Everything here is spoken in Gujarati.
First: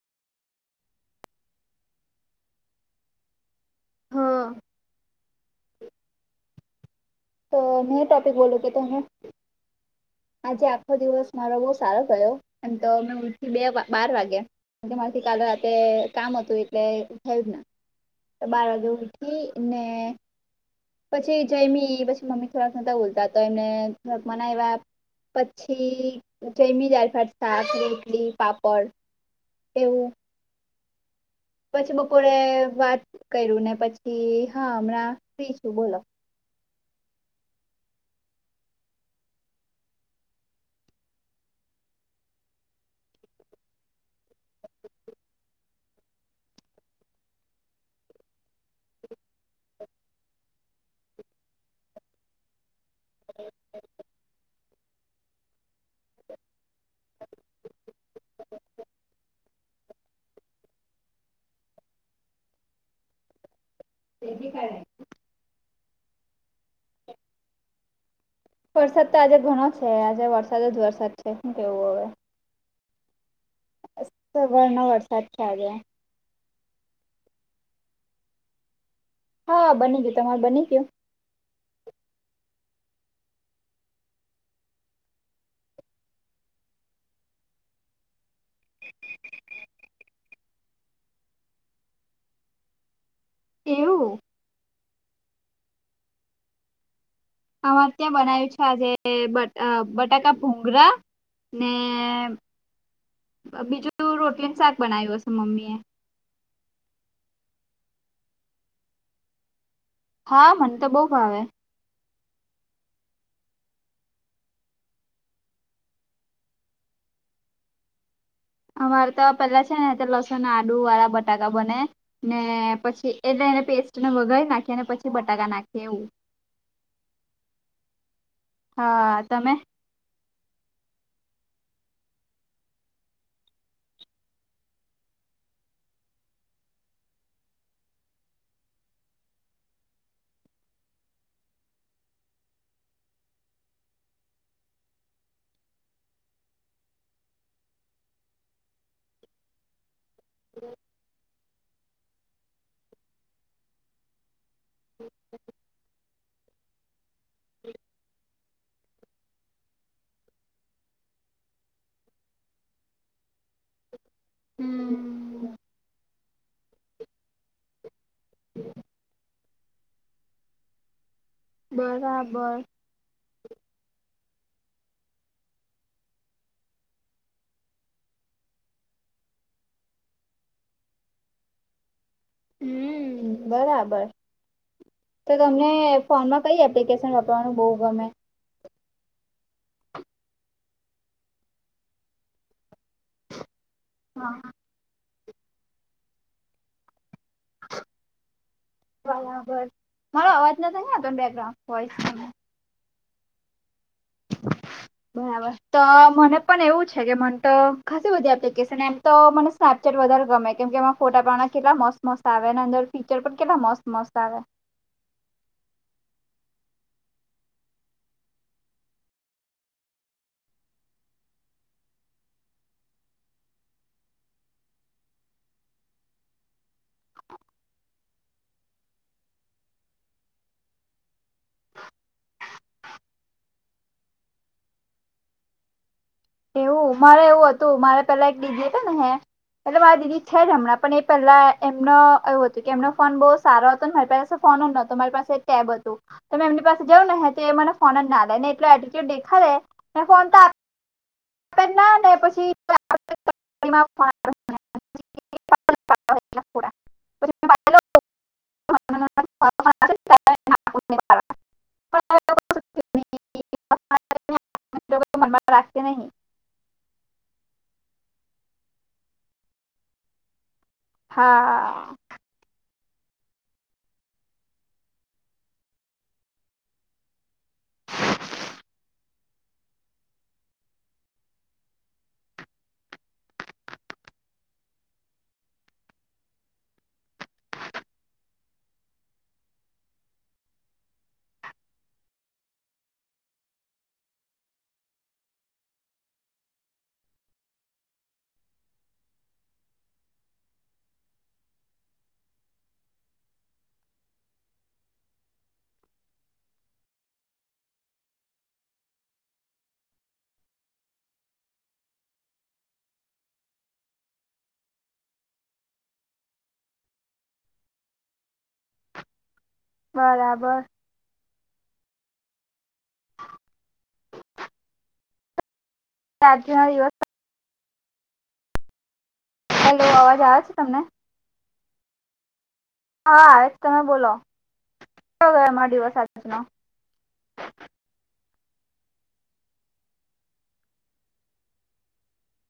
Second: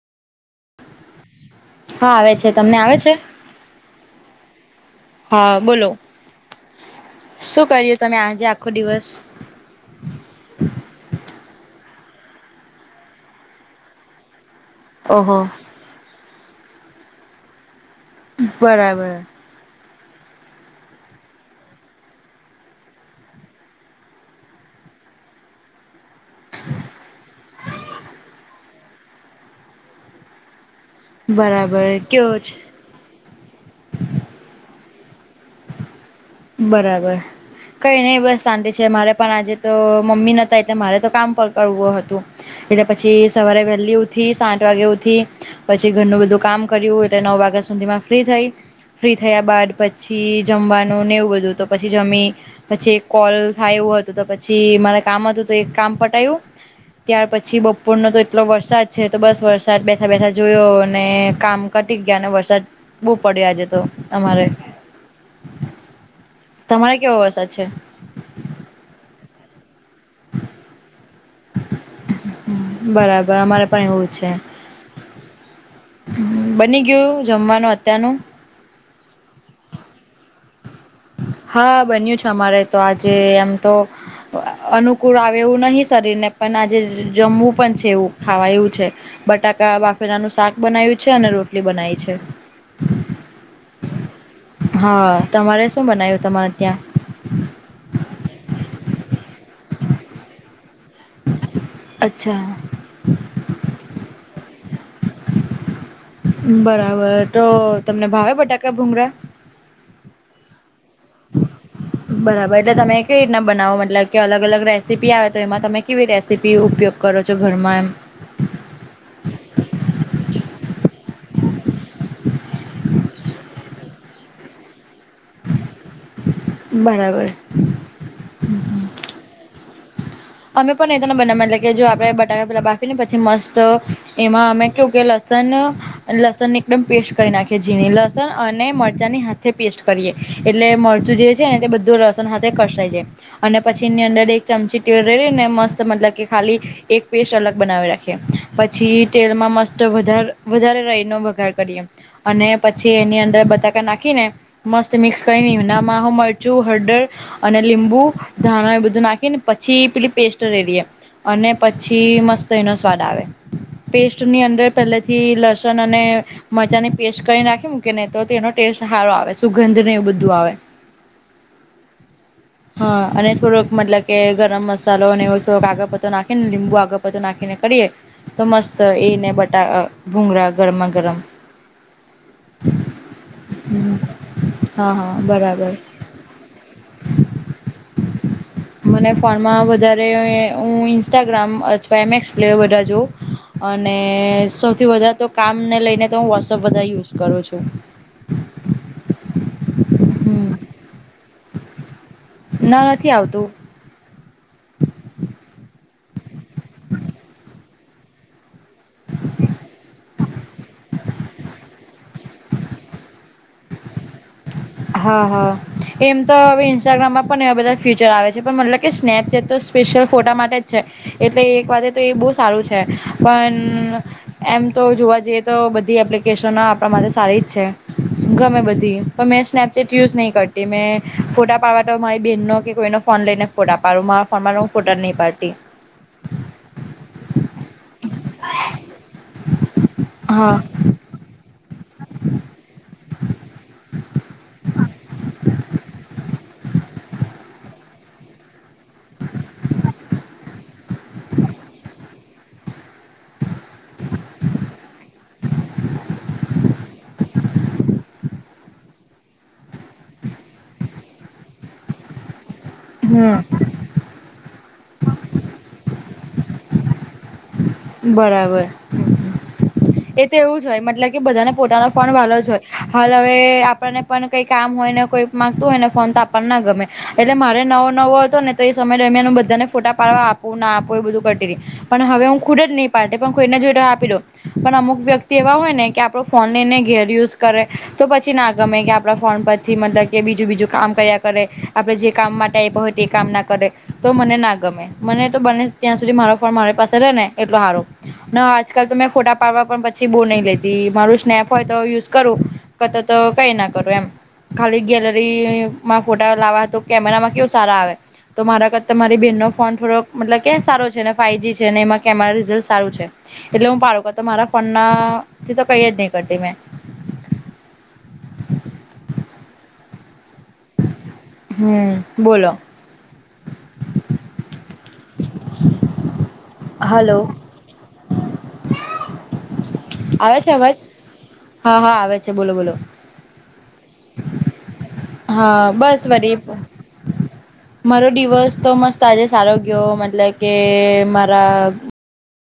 હા, આવે છે. તમને આવે છે? હ. હા, બોલો. તો શું કળીએ મેં તમે ટોપિક આજે બોલું આખો કે તમે દિવસ? આજે આખો દિવસ મારો બવ સારો ગયો. એમ તો મે ઉયઠી બે બાર વાગે. એલે મારથી ઓહો કાલે રાતે કામ હતું એટલે થયું જ ના. બાર વાગે બરાબર ઉયઠી ને પછી જયમી પછી મમ્મી થોડાક નોતા બોલતા, તો એમને થોક મનાયવા. પછી જયમી ડાર-ભાત, સાક, રોટલી, પાપડ એવું. બરાબર પછી કેવો બપોરે છે વાત કયરુ ને પછી હા, અમણાં ફ્રી છું બોલો. બરાબર. કઈ નઈ બસ શાંતિ છે, મારે પણ આજે તો મમ્મી નોતા એટલે મારે તો કામ પકડવુ હતુ. એટલે પછી સવારે વેલી ઉથી સાત વાગે ઉથી. પછી ઘરનું બધું કામ કર્યું, એટે નવ વાગે સુધી માં ફ્રી થઈ. ફ્રી થયા બાદ પછી જમવાનું નેવું બધું તો પછી જમી પછી કોલ થાય એવું હતું, તો પછી તે માલે કામ હતું તો, એક કામ પટાયવુ. ત્યાર પછી બપોરનો તો એટલો વરસાદ છે, ત બસ વરસાદ બે બેઠા-બેઠા જોયો ને, કામ કટી ગીયા ને વરસાદ બો પડ્યો આજે તો અમારે. તમાયે કેવો વયસાદ છે? વરસાદ તો આજે ઘણો છે. આજે વરસાદ જ વરસાદ છે. હું કેવું હવે. બરાબર. અમારે પણ એવું જ છે. સવારનો વરસાદ છે આજે બની ગીયું, જમવાનું અત્યારનું. હ બની ગીયું. તમાર બની ગીયું? હા. બન્યું છે અમારે તો, આજે એમ તો અઆ અ અનુકૂળ આવે એવું નહી શરીરને પન આજે જજજમવું પન છે એવું, ખાવાય એવું છે. બટાકા બાફેલાનું સાક બનાયવુ છે અને રોટલી બનાઇ છે. એવું! હા. તમારે શું બનાયવુ તમાય ત્યાં? અમાર ત્યાં બનાયવુ છે આજે, બટ અ બ બટાકા-ભુંંગરા. ને... અચ્છા બીજુ તો, રોટલી ને સાક બનાયવુ સે મમ્મી એ. બરાબર. ટો તમને ભાવે બટાકા-ભૂંગરા? હા, મન ત બો ભાવે. બરાબર. એટલે તમે કેયી તના બનાવો? મતલબ કે અલગ-અલગ રેસીપી આવે તો, એમા તમે કેવી રેસીપી ઉપયોગ કરો છો ઘરમાં એમ? અમાર ત પેલા છે ને, લસણ ને આડુ વાળા બટાકા બને. ને પછી એટે, એને પેસ્ટને વઘાઈ નાખીએ ને પછી બટાકા નાખીએ એવું. બરાબર. હા. તમે? અમે પણ એતોના બનાવમાં નાખીએ એટલે કે, જો આપણે બટાકા પેલા બાફી ને પછી મસ્ત એમાં અમે કવુ કે, લસણ લસણ ની એકદમ પેસ્ટ કરી નાખીએ ઝીણી. લસણ અને મરચાંની હાથે પેસ્ટ કરીએ. એટલે મરચું જે છે ને, તે બધું લસણ હાથે કસાઈ જાય અને પછીની અંદર એક ચમચી તેલ રેડીને મસ્ત મતલબ કે, ખાલી એક પેસ્ટ અલગ બનાવી રાખીએ. પછી તેલમાં મસ્ત વધાર વધારે રાયનો વઘાર કરીયે અને પછી એની અંદર બટાકા નાખી ને મસ્ત મિક્સ કરીને, આમા હું મરચું, હળદર અને લીંબુ ધાણા એ બધું નાખીને પછી પેલી પેસ્ટ રેડીએ અને પછી મસ્ત એનો સ્વાદ આવે. પેસ્ટની અંદર પહેલેથી હમ લસણ અને મરચાની પેસ્ટ કરીને રાખી મૂકેને, તો તેનો ટેસ્ટ હારો આવે. સુગંધ ને એ બધું આવે. [unintelligible] બરાબર. હા અને થોડોક મતલબ કે ગરમ મસાલો અને એવ થોક કાગળ નાખી ને લીંબુ આગળપત્તો નાખીને કરીએ તો મસ્ત એ ને બટા અહ ભૂંગરા ગરમમાં ગરમ હમ્મ બરાબર. હા હા તો તમને બરાબર ફોનમાં કઈ એપ્લિકેશન વાપરવાનું બહુ ગમે? મને ફોનમાં વધારે હું એ હું ઇન્સ્ટાગ્રામ અથવા એમ એક્સ પ્લેયર વધારે જોઉ. અને હા સૌથી વધારે તો, કામને લઈને તો, હું વોટ્સઅપ બધારે યુઝ કરું છું. બરાબર. મારો હમ અવાજ નેવો ત ની આવતો ને બેકગ્રાઉન્ડોઈસ વોઇ તમે. ના નથી આવતું. બરાબર. તો મને પણ એવું છે કે, મને તો ખાસી બધી એપ્લિકેશન, એમ તો મને સ્નેપ ચેટ વધારે ગમે. કેમ કે, એમાં ફોટા પાડ કેટલા મસ્ત-મસ્ત આવે અને અંદર ફીચર પણ કેટલા મસ્ત-મસ્ત આવે. હા હા. એમ તો હવે ઇન્સ્ટાગ્રામમાં પણ એવા બધા ફ્યચર આવે છે પણ મતલબ કે સ્નેપચેટ તો સ્પેશિયલ ફોટા માટે છે એટલે એક વાતે તો એ બહુ સારું છે પણ એમ તો જોવા જઈએ તો બધી એપ્લિકેશન ઓ આપડા માટે સારી જ છે. ગમે બધી પણ પર મેં સ્નેપચેટ યુઝ નહીં કરતી મેં ફોટા પાડવા તો મારી બહેનનો કે કોઈનો ફોન લઈને ફોટા પારુંમાં ફમામાંનું ફોટા નહીં પાડતી. એવું મારે એવું હતું મારે પેલા એક દીદી હતી ને હે એટલે મારા દીદી છે જ હા હમણાં પણ એ પેલા એમનું એવું હતું કે એમનું ફોન બહુ સારો હતો મારી પાસે ફોન નોતો મારી પાસે ટેબ હતું. તો મેં એમની પાસે જઉં ને હ તો એ મને ફોન જ ના આલે ને એટલું એટ્રીટ્યુડ દેખાડે મેં ફોન તો આપ આપેજ ના ને પછી [unintelligible] લક પુડા. મને ફોન આવે છે, ત્યારે નાખું નહીં પાડવા. પણ હવે હમ્મ. તો મન મા રાખશે નહી. બરાબર એ તો એવું જ હોય મતલબ કે બધાને હા પોતાનો ફડ વાલો જ હોય. હાલ હવે આપણને પણ કઈ કામ હોય ને કોઈ માંગતું હોય ને ફોન તો આપણને ના ગમે. એટલે મારે નવો નવો હતો ને તો એ સમય દરમિયાન હું બધાને ફોટા પાડવા આપું ના આપું એ બધું કરતી થી. પણ હવે હું ખુદ જ નહી પાડતી પણ કોઈને જોઈ આપી દઉ. પણ અમુક વ્યક્તિ એવા હોય ને કે આપડો ફોન લેઈને ઘેર યુઝ કરે તો પછી ના ગમે કે આપણા ફોન પર થી મતલબ કે બીજું બીજું કામ કરયા કરે આપણે જે કામ માટે આયપો હોય તે કામ ના કરે તો મને ના ગમે મને તો બને ત્યાં સુધી મારો ફોન મારી પાસે રે ને એટલો હારો ના આજકાલ તો મેં ફોટા પાડવા પણ પછી બહુ નહી લેતી મારું સ્નેપ હોય તો યુઝ કરું કાતો તો કઈ ના કરું એમ ખાલી ગેલેરીમાં ફોટા લાવવા તો કેમેરામાં કેવું સારા આવે તો મારા કરતાં મારી બેનનો ફોન થોડોક મતલબ કે સારો છે ને ફાઈવ જી છે ને એમાં કે મારા રિઝલ્ટ સારું છે એટલે હું પાડું પર તમારા ફોનના થી તો કઈ જ નહી કરતી મેં બરાબર હમ્મ બોલો આજના દિવસ હલો હેલો અવાજ આવે છે અવાજ તમને હા હા આવે છે બોલો બોલો હા આવેછે તમે બોલો કેવો ગયો હા અમારો દિવસ બસ વરી આજનો મારો દિવસ તો મસ્ત આજે સારો ગયો મતલબ કે મારા